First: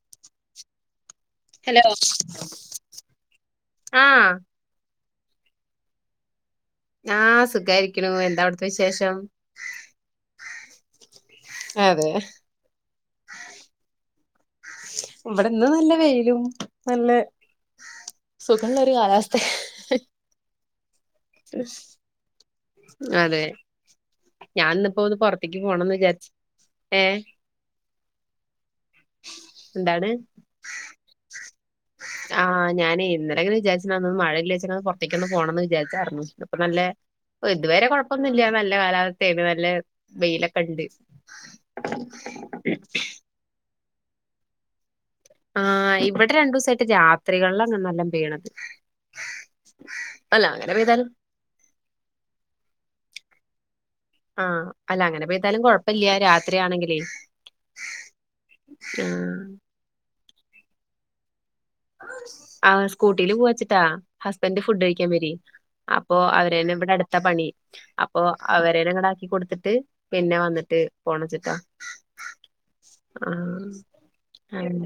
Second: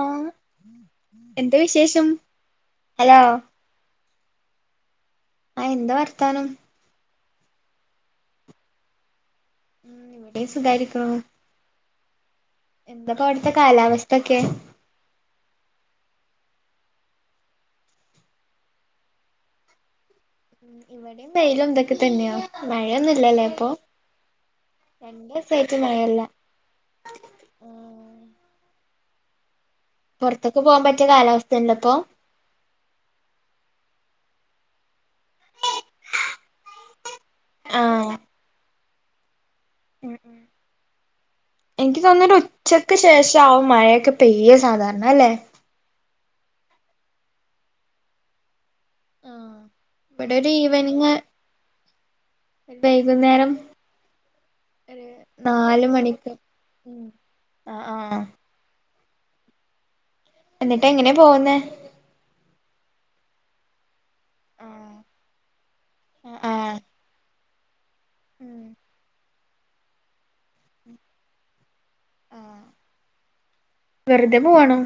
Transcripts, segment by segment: ആ എന്താ ഹലോ വിശേഷം ഹലോ ആഹ് ആ എന്താ വർത്താനം ആഹ് സുഖായിരിക്ണു എന്താ അവിടുത്തെ വിശേഷം ഉം ഇവിടെ സുഖായിരിക്ണു അതെ എന്തൊക്ക അവിടുത്തെ കാലാവസ് ത്തക്കെ ഇവിടെന്ന് നല്ല വെയിലും നല്ല സുഖള്ള ഒരു കാലാവസ്ഥ ഉം ഇവിടെയും വെയിൽ ഇതൊക്കെ തന്നെയാ അതെ മഴയൊന്നുംല്ലല്ലേ ഇപ്പൊ ഞാൻ ഇന്നിപ്പോ ഒന്ന് രണ്ടു പുറത്തേക്ക് ദിവസായിട്ട് പോണന്ന് മഴയില്ല വിചാരിച് ഏ എന്താണ് പുറത്തൊക്കെ പോകാൻ പറ്റിയ കാലാവസ്ഥയുണ്ടോ ഇപ്പൊ ആ ഞാന് ഇന്നലങ്ങെനെ വിചാരിച്ചന്നന്ന് മഴ ല്ല്യാഴ്ച ങ്ങനെ പുറത്തേക്കൊന്ന് പോണം എ വിചാരിച്ചായിരുന്നു അപ്പൊ നല്ല ഇതുവരെ ആഹ് കുഴപ്പൊന്നുല്ല നല് ന്ന കാലാവസ്ഥേ [unintelligible] ല്ല ഉം ഉം വെയിലൊക്കെ ഉണ്ട് എനിക്ക് ക്കെ പെയ്യ സധാ ആഹ് ഇവ എ രണ്ടുസായിട്ട് രാത്രി കൾലാ നല്ലം പെയ്യുന്നത് ആ ഇവിടെരു ഈവനിങ് വൈകുന്നേരം ആ അല്ല ഒരു അങ്ങനെ പെയ്താലും നാല് കൊഴപ്പല്ല മണിക്ക് രാത്രിയാണെങ്കിലെ ഉം ആഹ് ആഹ് ആ എന്നിട്ട് എങ്ങനെ പോവുന്നെ ആ സ്കൂട്ടിയില് പോവച്ട്ട ഹസ്ബന്റ് ഫുഡ് ആഹ് കഴിക്കാൻ വര് അപ്പൊ ആഹ് ആഹ് അവരെന്നെ ഇബ്ടെ അട്ത്ത പണി അപ്പൊ ഉം അവരെന്നെ ഇങ്ങട്ട് ആക്കി കൊട്ത്ത് ട്ട് പിന്നെ വന്നിട്ട് പോണെച്ച്ട്ട ആഹ് വെറുതെ പോവാണോ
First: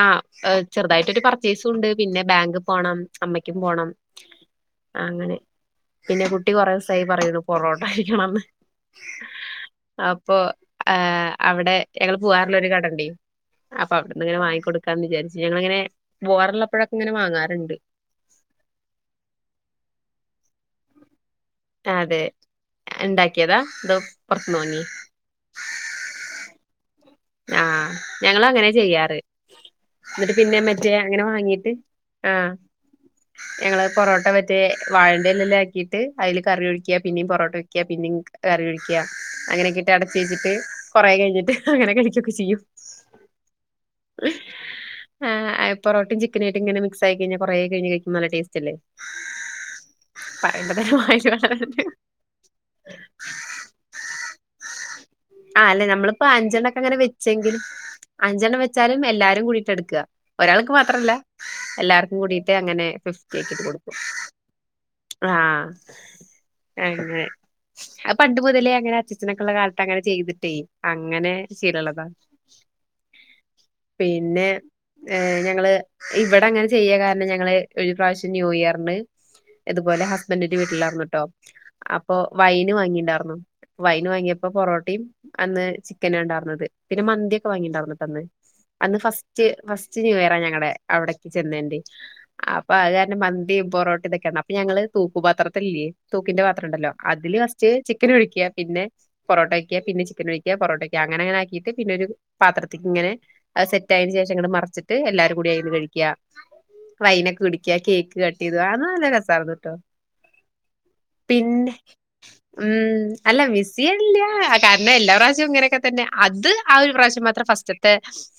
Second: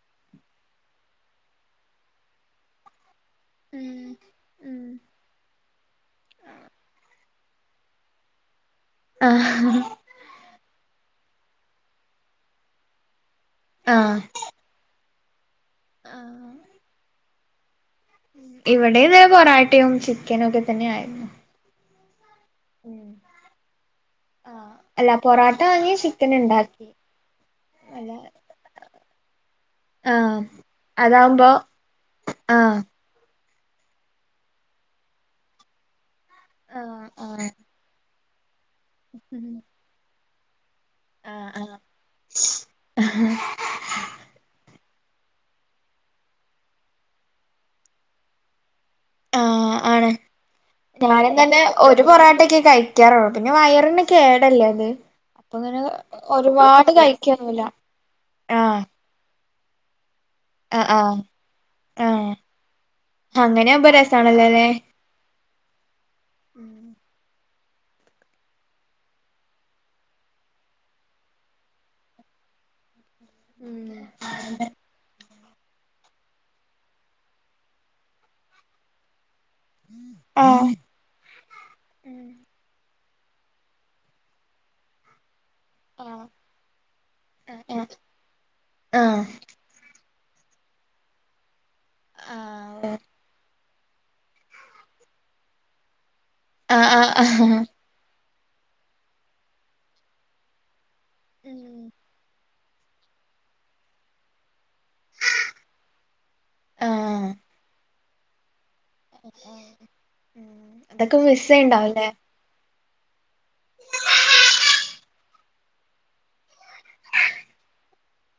ആ അ ആ അ ചെർതായിട്ടൊരു പർച്ചേസു ഉണ്ട് പിന്നെ ബാങ്ക് പോണം അമ്മയ്ക്കും പോണം ഉം ഉം അങ്ങനെ പിന്നെ കുട്ടി കൊറേസായി പറയുന്നു പൊറോട്ട കഴിക്കണെന്ന് ആ ആ അവിടെ ഞങ്ങള് പോവാറ്ള്ളെര് കട ഇണ്ട് അപ്പൊ ആഹ് അവിട്‌ന്ന്ങ്ങനെ വാങ്ങിക്കൊട് ക്കാന്ന് വിചാരി നങ്ങളിങ്ങനെ ബോറ്ള്ളപ്പയൊക്കെ ഇങ്ങനെ വാങ്ങാ രണ്ട് ഇവിടെന്ന് പൊറോട്ടയും ചിക്കനു ഒക്കെ തന്നെ ആയിര്ന്നു അതെ ഇണ്ടാക്കിയതാ അതോ പൊറത്തിന്ന് ആഹ് വാങ്ങി അല്ല പൊറോട്ട വാങ്ങി ചിക്കൻ ഇണ്ടാക്കി ആ അല്ല ഞങ്ങള് അങ്ങനെ ചെയ്യ യ്യാറ് ന്നിട്ട് ആഹ് പിന്നെ മറ്റേ അങ്ങനെ അതാവുമ്പോ വാങ്ങീട്ട് ആ ആഹ് ഞങ്ങള് പൊറോട്ട മറ്റെ വാഴന്റെ എലലാക്കിയിട്ട് അയില് കറി ഒഴിക്ക് ആഹ് പിന്നെം ആഹ് പൊറോട്ട വെക്ക് പിന്നെം ക് കറി ഒഴിക്ക് അങ്ങനെക്കിട്ട് അട ചേച്ച്ട്ട് കൊറെ ആഹ് കഴിഞ്ഞിട്ട് ആഹ് അങ്ങനെ കഴി ക്കെ ചെയ്യും ആ അയ് പൊറേട്ടെ ചിക്കന് ആയിട്ട് ഇങ്ങനെ മിക്സ് ആയി കഴിഞ്ഞ കൊറേ കഴിഞ്ഞ് കഴിക്കുമ്പ നല്ല ടേസ്റ്റ് അല്ലെ ആ ആണ് വായില് ഞാന് തന്നെ വെള്ളം ഒരു പൊറോട്ടെക്കെ കഴിക്കാറോ പിന്നെ വയറിന് കേടല്ലെ അത് അപ്പൊ ങ്ങനെ ഒരുപാ അങ്ങന വെച്ചെങ്കിൽ അഞ്ചെണ്ണം വെച്ചാലും എല്ലാരും കൂടി എടുക്കുക ഒരാൾക്ക് ആഹ് മാത്രല്ല ആഹ് എല്ലാർക്കും ആഹ് കൂടിട്ട് അങ്ങനെ ഫിഫ് കേക്കിട്ട് അങ്ങനെയാവുമ്പോ കൊടുക്കും രസാണല്ലോല്ലേ ആഹ അങ്ങനെ പണ്ട് മുതലേ അങ്ങനെ അച്ചച്ചനൊക്കെ ഉള്ള കാലത്ത് അങ്ങനെ ചെയ്തിട്ടേ അങ്ങനെ ശീരളതാ പിന്നെ ഇവിടെ അങ്ങനെ ചെയ്യ കാരണം ഞങ്ങള് ഒരു പ്രാവശ്യം ന്യൂ ഇയറിന് ഇതുപോലെ ഹസ്ബന്ഡറിന്റെ ആഹ് വീട്ടില് ആയിരുന്നൂട്ടോ അപ്പോ വൈന് വാങ്ങിണ്ടായരുന്നു വൈന് വാങ്ങിയപ്പോ പൊറോട്ടയും- അന്ന് ചിക്കന ആഹ് ഉണ്ടാവ പിന്നെ മന്തിയൊക്കെ ആഹ് വാങ്ങിണ്ടന്നട്ടന്ന് അന്ന് ആഹ് ഫസ്റ്റ് ന്യൂ ഇയറാ ഞങ്ങളടെ അവിടേക്ക് ചെന്നേറെ അപ്പൊ ആഹ് അതാണ് മന്തി- പൊറോട്ട യൊക്കെണ് അപ്പൊ ഞങ്ങള് തൂുപാത്രത്തില്ലേ തൂക്കിന്റെ പാത്രംണ്ടല്ലോ ആഹ് അതില് ഫസ്റ്റ് ചിക്കൻ ഒഴിക്കുക പിന്നെ പൊറോട്ട വക്കുക പിന്നെ ചിക്കൻ വക്കുക പൊറോട്ട ആ അങ്ങനെ അങ്ങനൊക്കീയിട്ട് പിന്നെരു- പാത്രത്തിേക്ക് ഇങ്ങനെ സെറ്റ ആയതിനന് ശേഷം ഇങ്ങടെ മറച്ചിട്ട് എല്ലാരും കൂടി കഴിക്ക ആഹ് ആഹ് വൈനൊക്കെ കുടിക്ക കേക്ക് കട്ട [unintelligible] അതൊക്കെ പിന്നെ മിസ്സണ്ടാവല്ലേ ഉം അല്ല മിസ്സ ചെയണില്ല കാരണം എല്ലാ പ്രാവശ്യം ഇങ്ങനെയൊക്കെ തന്നെ അത് ആ ഒരു പ്രാവശ്യം മാത്രം ഫസ്റ്റത്തെ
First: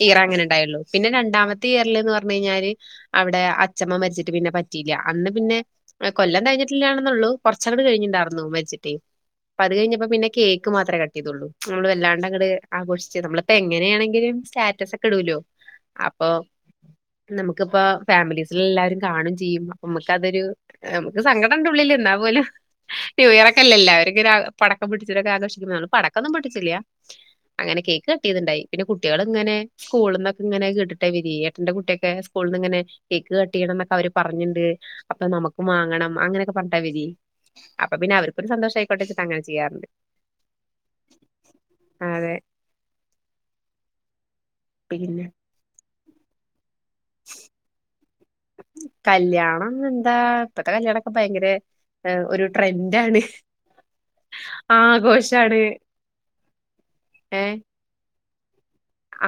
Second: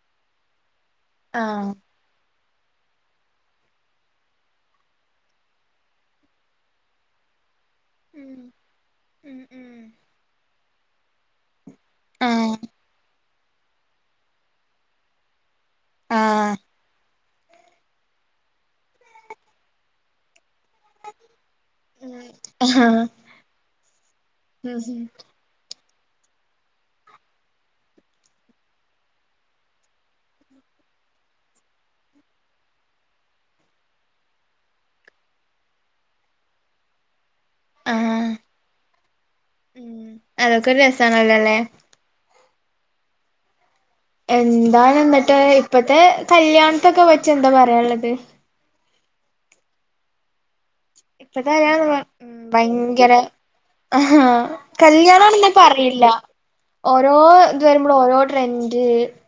ഈറ അങ്ങനെ ഉണ്ടായുള്ളൂ പിന്നെ രണ്ടാമത് ആഹ് കേരള എന്ന് പറ പറഞ്ഞ കഴിഞ്ഞാല് അവിടെ അച്ഛമ്മ മരിച്ചിട്ട് പിന്നെ പറ്റിയില്ല അന്ന് പിന്നെ കൊല്ലം കഴിഞ്ഞിട്ടില്ലാണെന്നള്ളു കുറച്ചൂടി കഴിഞ്ഞിുണ്ടായിരുന്നുു വരിച്ചിട്ട് അപ്പ അത് കഴിഞ്ഞപ്പോ പിന്നെ കേക്ക് മാമേ കട്ടിയതുള്ളൂൾ വല്ല ആഹ് ആഘോഷിച്ച് നമ്മളിപ്പോ എങ്ങനെയാണെങ്കിലും സ്റ്റാറ്റസ് ഒക്കെ ഇടുൂലോ അപ്പൊ ആഹ് നമുക്കിപ്പ ഫാമിലീസിൽ എല്ലാരും കാണും ചെയ്യും അപ്പൊ നമുക്ക അതൊരു നമുക്ക് സങ്കടം ഉണ്ട ഉള്ളേ എന്നാപ പോലും ആഹ് ന്യൂ ഇയർ ഒക്കെല്ലാവരൊക്കെ പടക്കം പിടിച്ചിരൊക്കെ ആഘോഷിക്കുന്നതാണ് പടക്കൊന്നും പഠിച്ചില്ലേ അങ്ങനെ കേക്ക് കട്ടിയത്ണ്ടായി പിന്നെ കുട്ടികൾ ഇങ്ങനെ സ്കൂളിൽ നിന്നൊക്കെ ഇങ്ങനെ കട്ടിട്ടെ വിധി എഏട്ടന്റെ കുട്ടിയൊക്കെ സ്കൂളിൽ നിന്ന് ഇങ്ങനെ കേക്ക് കട്ടിയണം എന്നൊക്കെ അവര് പറഞ്ഞിുണ്ട് അപ്പൊ നമുക്ക് വാങ്ങണം അങ്ങനെയൊക്കെ പറഞ്ഞിട്ട വിധി ആഹ അങ്ങനെ ഉ ചെയ്യാറുണ്ട്. അതൊക്കെരു രസണല്ലോല്ലേ അതെ എന്താാണ് പിന്നെ എന്നിട്ട് ഇപ്പത്തെ കല്യാണം ഇതൊക്കെ വെച്ചെന്താ പറയാനുള്ളത് കല്യാണം എന്താ ഇപ്പത്തെ കല്യാണൊക്കെ ഭയങ്കര ഇപ്പത്തെ കല്യാണന്നെ ഏഹ്, ഒരു ഭയങ്കര ട്രെൻഡാണ് കല്യാണാണന്ന് ആഘോഷാണ് പറയില്ല ഓരോ ഏ ഇത് വരുമ്പോൾ ഓരോ ട്രെ ൻ്റ്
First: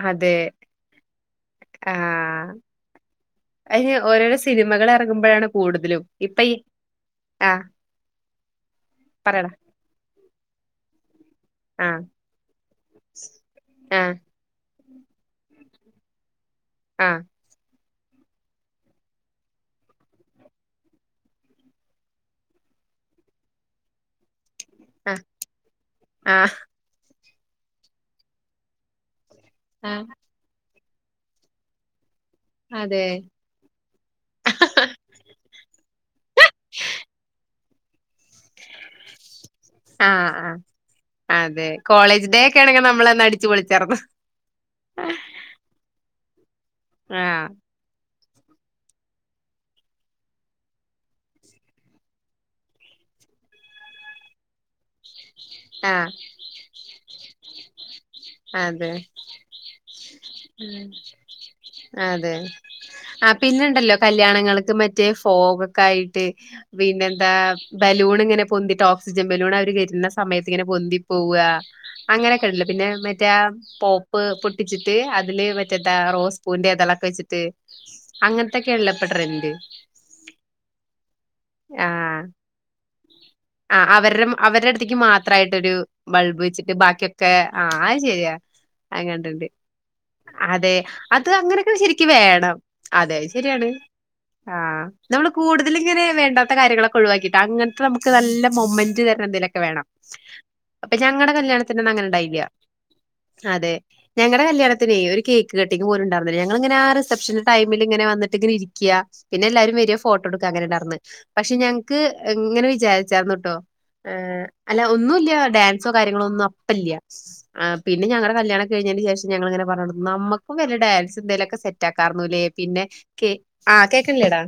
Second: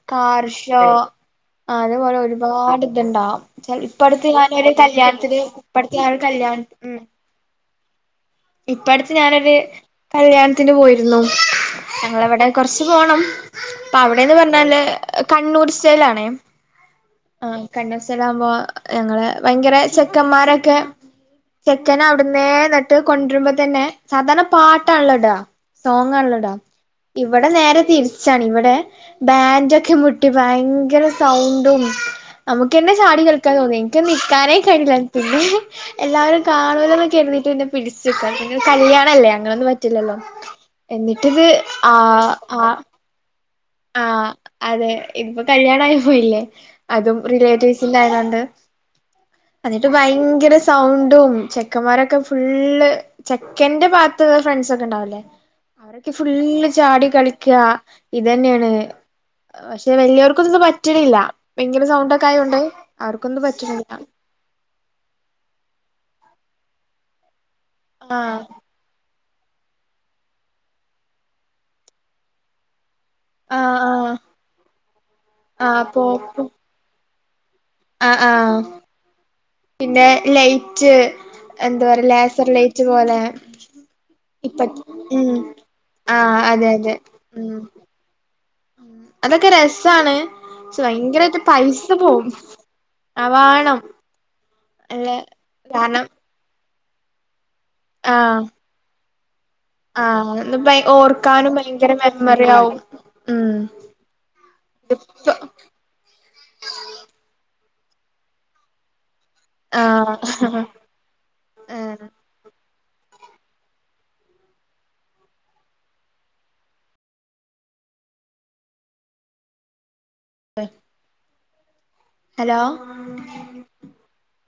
അതെ കാറ്ഷോ ആ അതുപോലെ ഒരുപാട് ഇത്ണ്ടാവും ചെല് അതിന് ഇപ്പട്ത്ത് ഓരോരോ ഞാനൊരു സിനിമകൾ കല്യാണത്തിന് ഇറങ്ങുമ്പോഴാണ് ഇപ്പട്ത്ത് ഞാ ലാന്ത്ത് ഉം ആഹ് ഇപ്പടുത്ത് ഞാനൊരു കല്യാണത്തിന് പോയി ന്നു ആ ഞങ്ങളെവടെ കൊറച്ച് പോണം പ്പ ആ അവിടെന്ന് പറഞ്ഞാല് കണ്ണൂർ സ്റ്റൈലാണേ ആഹ് കണ്ണൂര് സ്റ്റൈലാവുമ്പൊ ഞങ്ങളെ ഭയങ്കര ചെക്കന്മാരൊക്കെ ചെക്കനാ അവിടുന്നേന്ന്ട്ട് കൊണ്ടരുമ്പോ തന്നെ സാധാരണ പാട്ടാണ്ല്ലോ ആഹ് ഇടാ സോങാണ്ല്ലോ ആഹ് ഇടാ ഇവിടെ നേരെ തിരിച്ചാണ് ഇവിടെ ബാൻ്റൊക്കെ ആഹ് മുട്ടി ഭയ ങ്കര സൗണ്ടും നമുക്കന്നെ അതെ ചാടി കളിക്കാൻ തോന്നി എനിക്ക് നിക്കാനേ കഴിയില്ലായിരുന്നു പിന്നെ എല്ലാവരും കാണൊല്ലൊ [unintelligible] പിടി ച്ച് [unintelligible] കല്യാണല്ലേ അങ്ങനൊന്നും പറ്റില്ലല്ലോ ആഹ് ആഹ് എന്നിട്ടിത് അതെ ആ കോളേജ് ഡേ ഒക്കെ ആ ആണെങ്കിൽ നമ്മളന്ന് അടിച്ചു പൊളിച്ചാർന്നു ആഹ് അതെ ഇതിപ്പോ കല്യാണായി പോയില്ലേ അതും ആഹ് റിലേറ്റീവ്സിൻ്റെ ആയതോണ്ട് എന്നിട്ട് ഭയങ്കര സൗണ്ടും ചെക്കന്മാരൊക്കെ ഫുള്ള് ചെക്കന്റെ ഭാത്ത് ഫ്രണ്ട്സോക്കെ ഉണ്ടാവുല്ലേ അവരൊക്കെ ആഹ് ഫുള്ള് ചാടി കളിക്കാ അതെ വലിയവർക്കൊന്നും ഇത് ഉം പറ്റണില്ല ഭയങ്കര സൗണ്ടൊക്കെ അതെ ആയോണ്ട് ആ അവർക്കൊന്നും പറ്റണില്ല പിന്നെണ്ടല്ലോ കല്യാണങ്ങൾക്ക് മറ്റേ ഫോഗൊക്കായിട്ട് പിന്നെന്താ ആഹ് ബലൂണ്ങ്ങനെ പൊന്തീട്ട് ഓക്സി ജൻ ബലൂണ് അവരെ കേറ്റുന്ന സമയത്ത് ഇങ്ങനെ പൊന്തി പോവാ അങ്ങനെയൊക്കണ്ടല്ലൊ പിന്നെ മ റ്റാ ആഹ് ആഹ് പോപ്പ് പൊട്ടിച്ചിട്ട് അതില് ആഹ് മറ്റേതാ റോസ് പോപ്പും പൂവിന്റെ ഇതളൊക്കെ വെച്ചി തേ ആഹ് ആഹ് അങ്ങത്തെക്കേണ്ല്ലെ ഇപ്പ ട്രൻഡ് പിന്നെ ലൈറ്റ് ട്ട് ആഹ് ആ അവരും ഇപ്പ അവര്ടെ അട്ത്ത്ക്ക് ഉം മാത്രായിട്ടൊരു ആഹ് ബൾബ് അതെ വെച്ചിട്ട് അതെ ബാക്കിയൊക്കെ ഉം ആ അഹ് ശരിയാ അങ്ങനണ്ട് അതൊക്കെ രസാണ് അതെ പക്ഷെ അത് ഭയങ്കരായിട്ട് അങ്ങനെയക്കെ പൈസ ശരിക്കും പോവും വേണം അതെ ശരിയാണ് ആവാണം ആ അല്ല നമ്മള് കൂടുതൽ ഇങ്ങനെ കാരണം വേണ്ട കാര്യങ്ങളൊക്ക ഒഴിവാക്കിട്ട് അങ്ങ നമുക്ക് ആഹ് നല്ല മൊമന്റ് വ [unintelligible] വേണം ആഹ് ഭയ അപ്പ ഞങ്ങടെ ഓർക്കാനും കല്യാണതിന് ഭയങ്കര അങ്ങനെ ഉണ്ടായില്ല മെമ്മറി ആവും ഉം അതെ ഞങ്ങടെ കല്യാണതിനെ ഒരു ഇപ്പ കേക്ക് കട്ടിങ് പോലും ഇണ്ടാർന്നില്ല ഞങ്ങളിങ്ങനെ റിഷപ്‌ഷൻ ടൈം ഇങ്ങനെ വന്നിട്ട് ഇങ്ങനെ ഇരിക്ക പിന്നെല്ലാവരും വേര ആഹ് ഫോട്ടോ എടുക്ക അങ്ങന ഉണ്ടായിന്ന് പക്ഷെ ഞങ്ങക്ക് ആഹ് വിചാരിച്ചർന്നുട്ടോ ഏ അല്ല ഒന്നൂല്യ ഡാൻസൊ കാര്യങ്ങളോ ഒന്നും അപ്പല്യ ആ പിന്നെ ഞങ്ങടെ കല്യാണം കഴിഞ്ഞതിനു ശേഷം ഞങ്ങൾ അങ്ങനെ പറഞ്ഞ നമ്മൾക്കും വല്യ ഡാൻസ് എന്തേലും ഹലോ ആഹ്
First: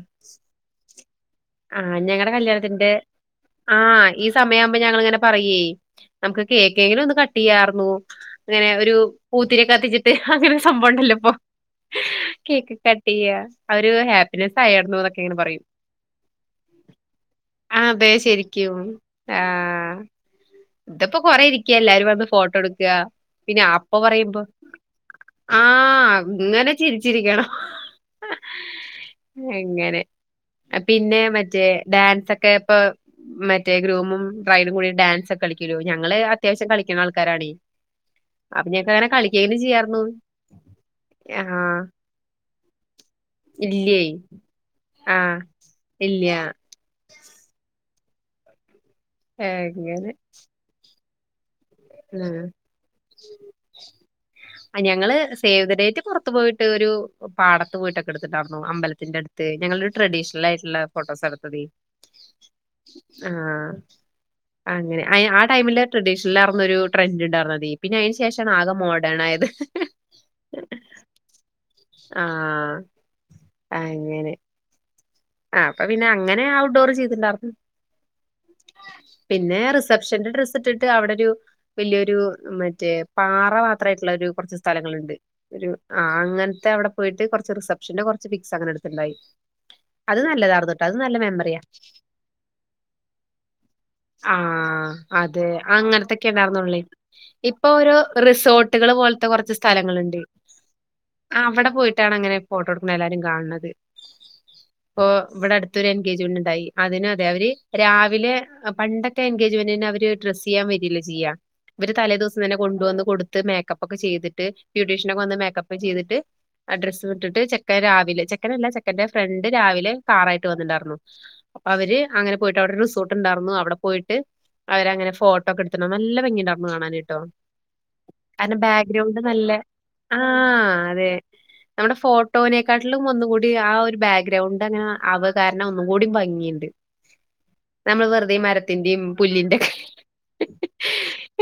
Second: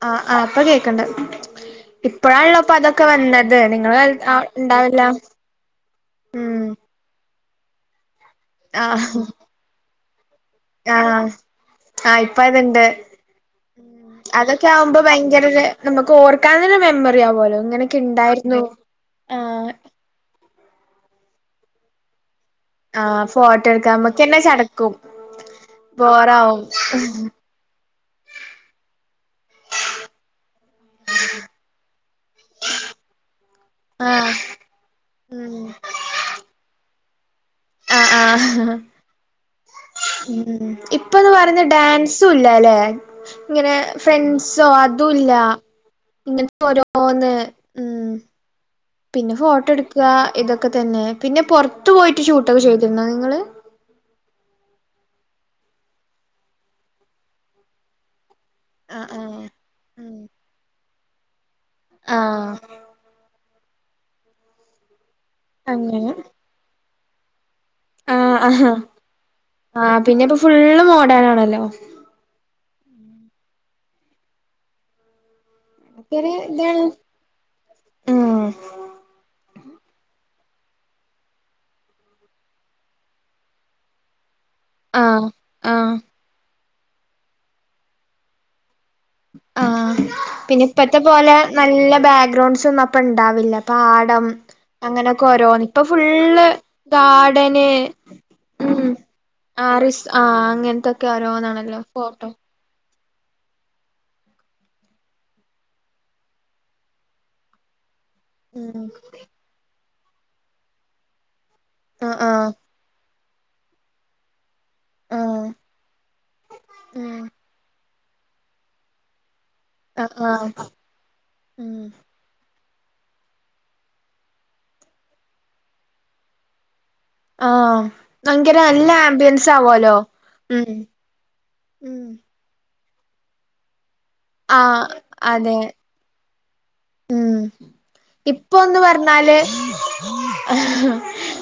ആ ആ ഇപ്പോ കേക്ക്ണ്ട് ആ ഞങ്ങടെ ഇപ്പഴാണല്ലോ ഇപ്പൊ കല്യാണത്തിന്റെ അതൊക്കെ വന്നത് നിങ്ങളെ ആാാ കാലത്ത് ഈ ആഹ് സമയം ആവുമ്പോൾ ഇണ്ടാവില്ല ഇങ്ങനെ പറയെ നമക്ക് ഉം കേക്കെങ്കിലും കട്ട്‌ ടിയാർന്നു ഇങ്ങനെ ഒരു ആഹ് പൂത്തിരി കത്തിച്ചിട്ട് അങ്ങനെ ഒരു സംഭവം ഇണ്ടല്ലോ ആഹ് ഇപ്പൊ ആഹ് ഇപ്പ കേക്ക് അത്ണ്ട് കട്ട്‌ ചെയ്യാ അത് ഒരു ഉം ഹാപ്പിനെസ്സ് ആയാർന്നു എന്ന് ഇങ്ങനെ പറയും ഓർക്കാനല്ലോ മെമ്മറി ആവോലോ ആ ഇങ്ങനെക്കോ അതെ ഇണ്ടാർന്നു ശരിക്കും ആ ഇപ്പോ കൊറേ ഇരിക്ക്യ എല്ലാവരും വന്ന് ഫോ എടുക്ക ആഹ് പിന്നെ ഫോട്ടോ എടുക്കാൻ അപ്പോ നമ്മുക്കന്നെ പറയുമ്പോ ചടക്കും ആ ബോറാവും ഇങ്ങനെ ചിരിച്ചിരിക്കണം ഇങ്ങനെ പിന്നെ മറ്റേ ഡാൻസ് ഒക്കെ പ്പോ മറ്റേ ഗ്രൂമും ആഹ് ബ്രഡും കൂടി ഡാൻസ് ഒക്കെ ഉം കളിക്കൂലോ ഞങ്ങള് അത്യാവശ്യം കളി [unintelligible] [unintelligible] കളിക്കേലും ചെയ്‌യായിരുന്നു മ് ഇപ്പൊന്ന് പറഞ്ഞ ഡാൻസും ഇല്ലാലേ ഇങ്ങനെ ഇല്ലേ ഫ്രണ്ട്സൊ ആ അതുല്യ ഇല്ല ഇപ്പോ ഓരോന്ന് മ് പിന്നെ അങ്ങനെ ഫോട്ടോട്ക്കാ ഇതൊക്കെ തന്നെ പിന്നെ പോർ ത്ത് പോയിട്ട് ആ ഷൂട്ടൊക്കെ ചെയ്തിരുന്നോ നിങ്ങള് ആ ഞങ്ങള് സേവിദ് ഡേറ്റെ പുറത്തു പോയിട്ട് ഒരു പാടത്ത് പോയിട്ടൊക്കെ എടു ആഹ് അമ്പലത്തിന്റെ ആഹ് അടുത്ത് ഞങ്ങളരു ട്രഡീഷണൽ ആയിട്ടുള്ള ഫോട്ടോസ് എടുത്തതി ആ അങ്ങനെ ആ ആ ടൈമിൽ അങ്ങനെ ട്രഡീഷണലാർന്നു രു ട്രെൻഡ് ഉണ്ടാരുന്നു പിന്നെ അയിന് ആഹ് ശേഷമാണ് ആകെ ആഹ് മോഡേൺ ആയത് ആഹ് പിന്നെ ഇപ്പോ ഫുള്ള് മോഡേൺ ആണല്ലോ ആ ആ അങ്ങനേ ആ അപ്പ പിന്നെ ഒക്കെരു അങ്ങനെ ഇതാണ് ഔട്ട്ഡോർ ചെയ്തിട്ട്ണ്ടാർന്ന് ഉം പിന്നെ റിസപ്ഷന്റെ ഡ്ര ടിട്ട് അവിടെ ഒരു വലിയൊരു മറ്റേ പാറ മാത്രമായിട്ടുള്ള ഒരു കൊറച് സ്ഥല സ്ഥലങ്ങളുണ്ട് ആഹ് ഒരു ആഹ് ആ അങ്ങന അവിടെ പോയിട്ട് കുറച്ചു റിസപ്ഷന്റെ കുറ പിക്സ്ങ്ങനെടുത്ത് ണ്ടായി ആഹ് പിന്നെ ഇപ്പത്തെ പോലെ നല്ല ബാക്ക്ഗ്രൗണ്ട്സ് ഒന്നും അപ്പൊ ഇണ്ടാവില്ല പാടം ആ അങ്ങനൊക്കെ അതെ ഓരോന്ന് ഇപ്പൊ അങ്ങനത്തൊക്കെ ഫുള് ഉണ്ടായിരുന്നുള്ളേ ഗാർഡന് ഇപ്പൊ ഓരോ റിസോർട്ടുകൾ ഉം പോലത്തെ കുറച്ച് ആറിസ് സ്ഥലങ്ങളുണ്ട് ആ അങ്ങനത്തൊക്കെ അവിടെ ഓരോന്നാണല്ലോ പോയിട്ടാണ് ഫോട്ടോ അങ്ങനെ എല്ലാരും കാണണത് ഇപ്പൊ ഇവിടെ അടുത്തൊരു എൻഗേജ്മെന്റ് ഉണ്ടായി അതിനും അതെ അവര് രാവ് വിലേ ഉം പണ്ടൊക്കെ എൻഗേജ്മെന്റി അവ ഡ്രസ്സ് ചെയ്യാൻ വരീല്ല ചെയ്യാ ഇവര് തലേ ആഹ് ആഹ് ദിവസംന്നെ കൊണ്ടുവന്ന് കൊടു മേക്കപ്പ്‌ ഒക്കെ ചെയ്തിട്ട് ബ്യൂട്ടീഷ്യനോക്കെ ഒന്ന് ആഹ് മേക്കപ്പ് ചെയ്തിട്ട് ഡ്രസ്സ് ഉം വിട്ടിട്ട് ചെക്ക രാവിലെ വില ചെക്കനല്ല ചെക്കൻന്റെ ഫ്രണ്ട് രാവിലെ ആഹ് കാറായിട്ട് ആഹ് വന്നിട്ട്ണ്ടാർന്നു അപ്പൊ ഉം അവര് അങ്ങനെ പോ വിടെ റിസോർട്ട് ഉണ്ടായിരുന്നു അവിടെ പോയിട്ട് അവര അങ്ങനെ ഫോട്ടോ ഒക്കെ എടുക്കണം നല്ല ഭംഗിണ്ടായിരുന്നു കാണാനായിട്ട് ട്ടോ ആഹ് ഭയങ്കര കാരണം നല്ല ബാഗ്രൗണ്ട് നല്ല ആംബിയൻസ് ആവോലോ ആ ഉം അതെ നമ്മുടെ ഫോട്ടോനെ കടലും ഒന്നും കൂടി ആ ഒരു ബാഗ ഗ്രൗണ്ട്ങ്ങനെ ആഹ് അവ് അതെ കാരണം ഒന്നും കൂടും ഭംഗിയണ്ട് ഉം ഇപ്പൊ ഒന്ന് മരത്തിന്റെയും പറഞ്ഞാല് പുല്ലിന്റെ ഒക്കെ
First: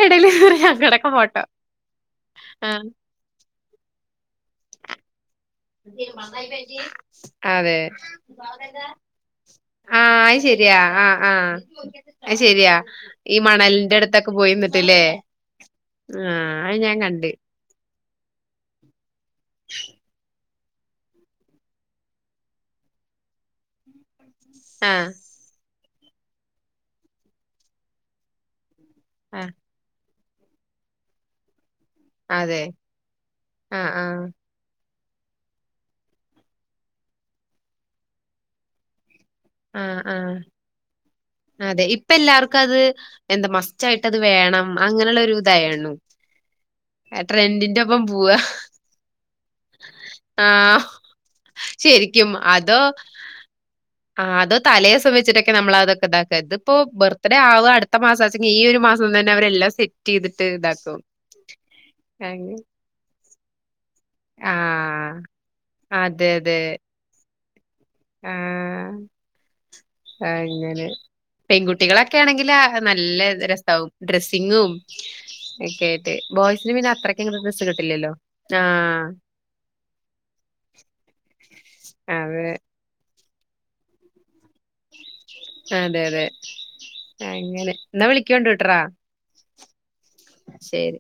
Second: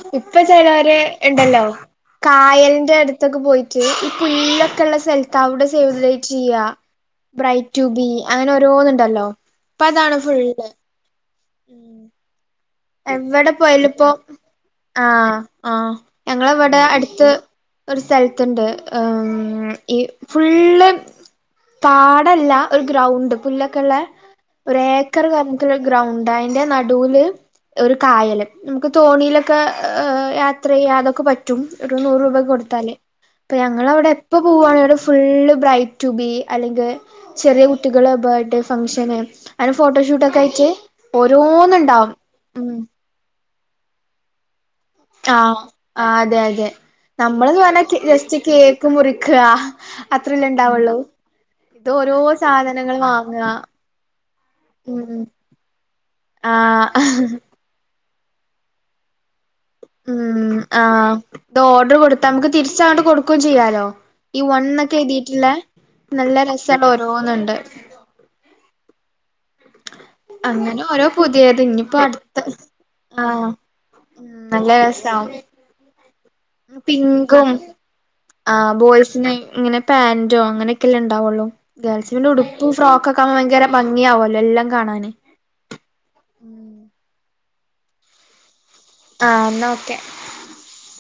എടേല് ഇപ്പൊ [unintelligible] ചിലവര് ഞങ്ങടെയൊക്കെ ഫോട്ടോ ഉണ്ടല്ലോ ആഹ് കായലിന്റെ അടുത്തൊക്കെ പോയി ട്ട് ഈ പുല്ലോക്കെ ഉള്ള സ്ഥല തവിടെ സേവ് ദി ഡേറ്റ് ചെയ്ക ബ്രൈഡ് അതെ റ്റു ബി അങ്ങനെ ഓരോന്നുണ്ടല്ലോ അപ്പൊ അതാണ് അ ഫുള്ള് ശരിയാ ആ ആ ഉം അത് ശരി [unintelligible] എവിടെ പോയലും ഇപ്പോ നിന്നിട്ട്ല്ലേ ആഹ് ആഹ് ആഹ് അത് ഞങ്ങളവിടെ ഞാൻ അടുത്ത് കണ്ട് ഒരു സ്ഥലത്തുണ്ട് ഉം ഉ ഈ ഫുള്ള് താടല്ല ഒരു ഗ്രൗണ്ട് പുല്ലക്കുള്ള ഒരു ആഹ് ഏക്കർ നമുക്ക് ഗ്രൗണ്ട് അയിന്റെ നടൂല് ഒരു കായലും നമുക്ക് ആഹ് തോണിയിലക്ക അ യാത്ര ചെയ്യാതൊക്കെ പറ്റും ഒരു നൂറ് രൂപയ്ക്ക് അതെ കൊടുത്താലേ അപ്പൊ ആഹ് ഞങ്ങളവിടെ ആഹ് എപ്പൊ പ്പോവാണേലും ഫുള്ള് ബ്രൈറ്റ് ടു ബി അല്ലെങ്കിൽ ചെറിയ കുട്ടികൾ ബേർത്ത്ഡേ ഫങ്ഷൻ അവിടെ ആഹ് ആഹ് ഫോട്ടോഷൂട്ടൊക്കെ ആയിട്ട് ഓരോന്ന് അതെ ഇപ്പ ഇണ്ടാവും എല്ലാർക്കും അത് എന്താ മസ്റ്റായിട്ടത് വേണം അങ്ങനെയുള്ള ഒരു ആഹ് ഇതായേണു അതെ അതെ നമ്മൾന്ന് ട്രെൻഡിന്റെ പറഞ്ഞാ ഒപ്പം പോവാ ജസ്റ്റ് കേക്ക് മുറിക്ക അത്രല്ലേ ആഹ് ഇണ്ടാവുള്ളൂ ഇത് ഓരോ ശെരിക്കും അതോ സാധനങ്ങൾ വാങ്ങ ആ അത് തലേദിവസം വച്ചിട്ടൊക്കെ നമ്മള തൊക്കെ ഉണ്ടാക്ക ഇത് ഇപ്പോ ആഹ് ബർത്ത്ഡേ ആവ അടുത്ത് അടുത്ത മാസാച് ഈ ഒരു മാസം തന്നെവരെല്ലാം ഉം ആഹ് ഇത് ഓർഡർ കൊടുത്താ നമുക്ക് അങ്ങ് തിരിച്ചോണ്ട് കൊടു ക്കും ചെയ്യാലോ ഈ ആ. വണ്ക്കെ എഴുതിയിട്ടിള്ളെ നല്ല രസല്ല ഓരോന്ന് ണ്ട് മ്മ് ആ അങ്ങനെ ഓരോ പുതിയത് ഇനിയിപ്പോ പെൺകുട്ടികളൊക്കെ അടുത്ത ആണെങ്കിൽ ആ നല്ല ആഹ് രസാവും ഉം നല്ല ഡ്രസ്സിങ്ങും രസാവും ഒക്കെ ബോയ്സിന് പിന്നെ അത്രക്കങ്ങട് പിങ്കും ഡ്രസ്സ് കിട്ടില്ലല്ലോ. ആ ബോയ്സിന് ഇങ്ങനെ പാന്റോ അങ്ങനെയൊക്കെല്ലേ ഇണ്ടാവുള്ളൂ ഗേൾസിന്റെ അതെ. ഉടുപ്പും ഫ്രോക്ക് കൊക്കെ ഭയങ്കര ഭംഗിയാവുല്ലോ എല്ലാം കാണാന് അതെ അതെ അങ്ങനെ ന്നാ വിളിക്കൊണ്ടു ട്ട്രാ ആഹ് എന്നാ ഓക്കെ ശെരി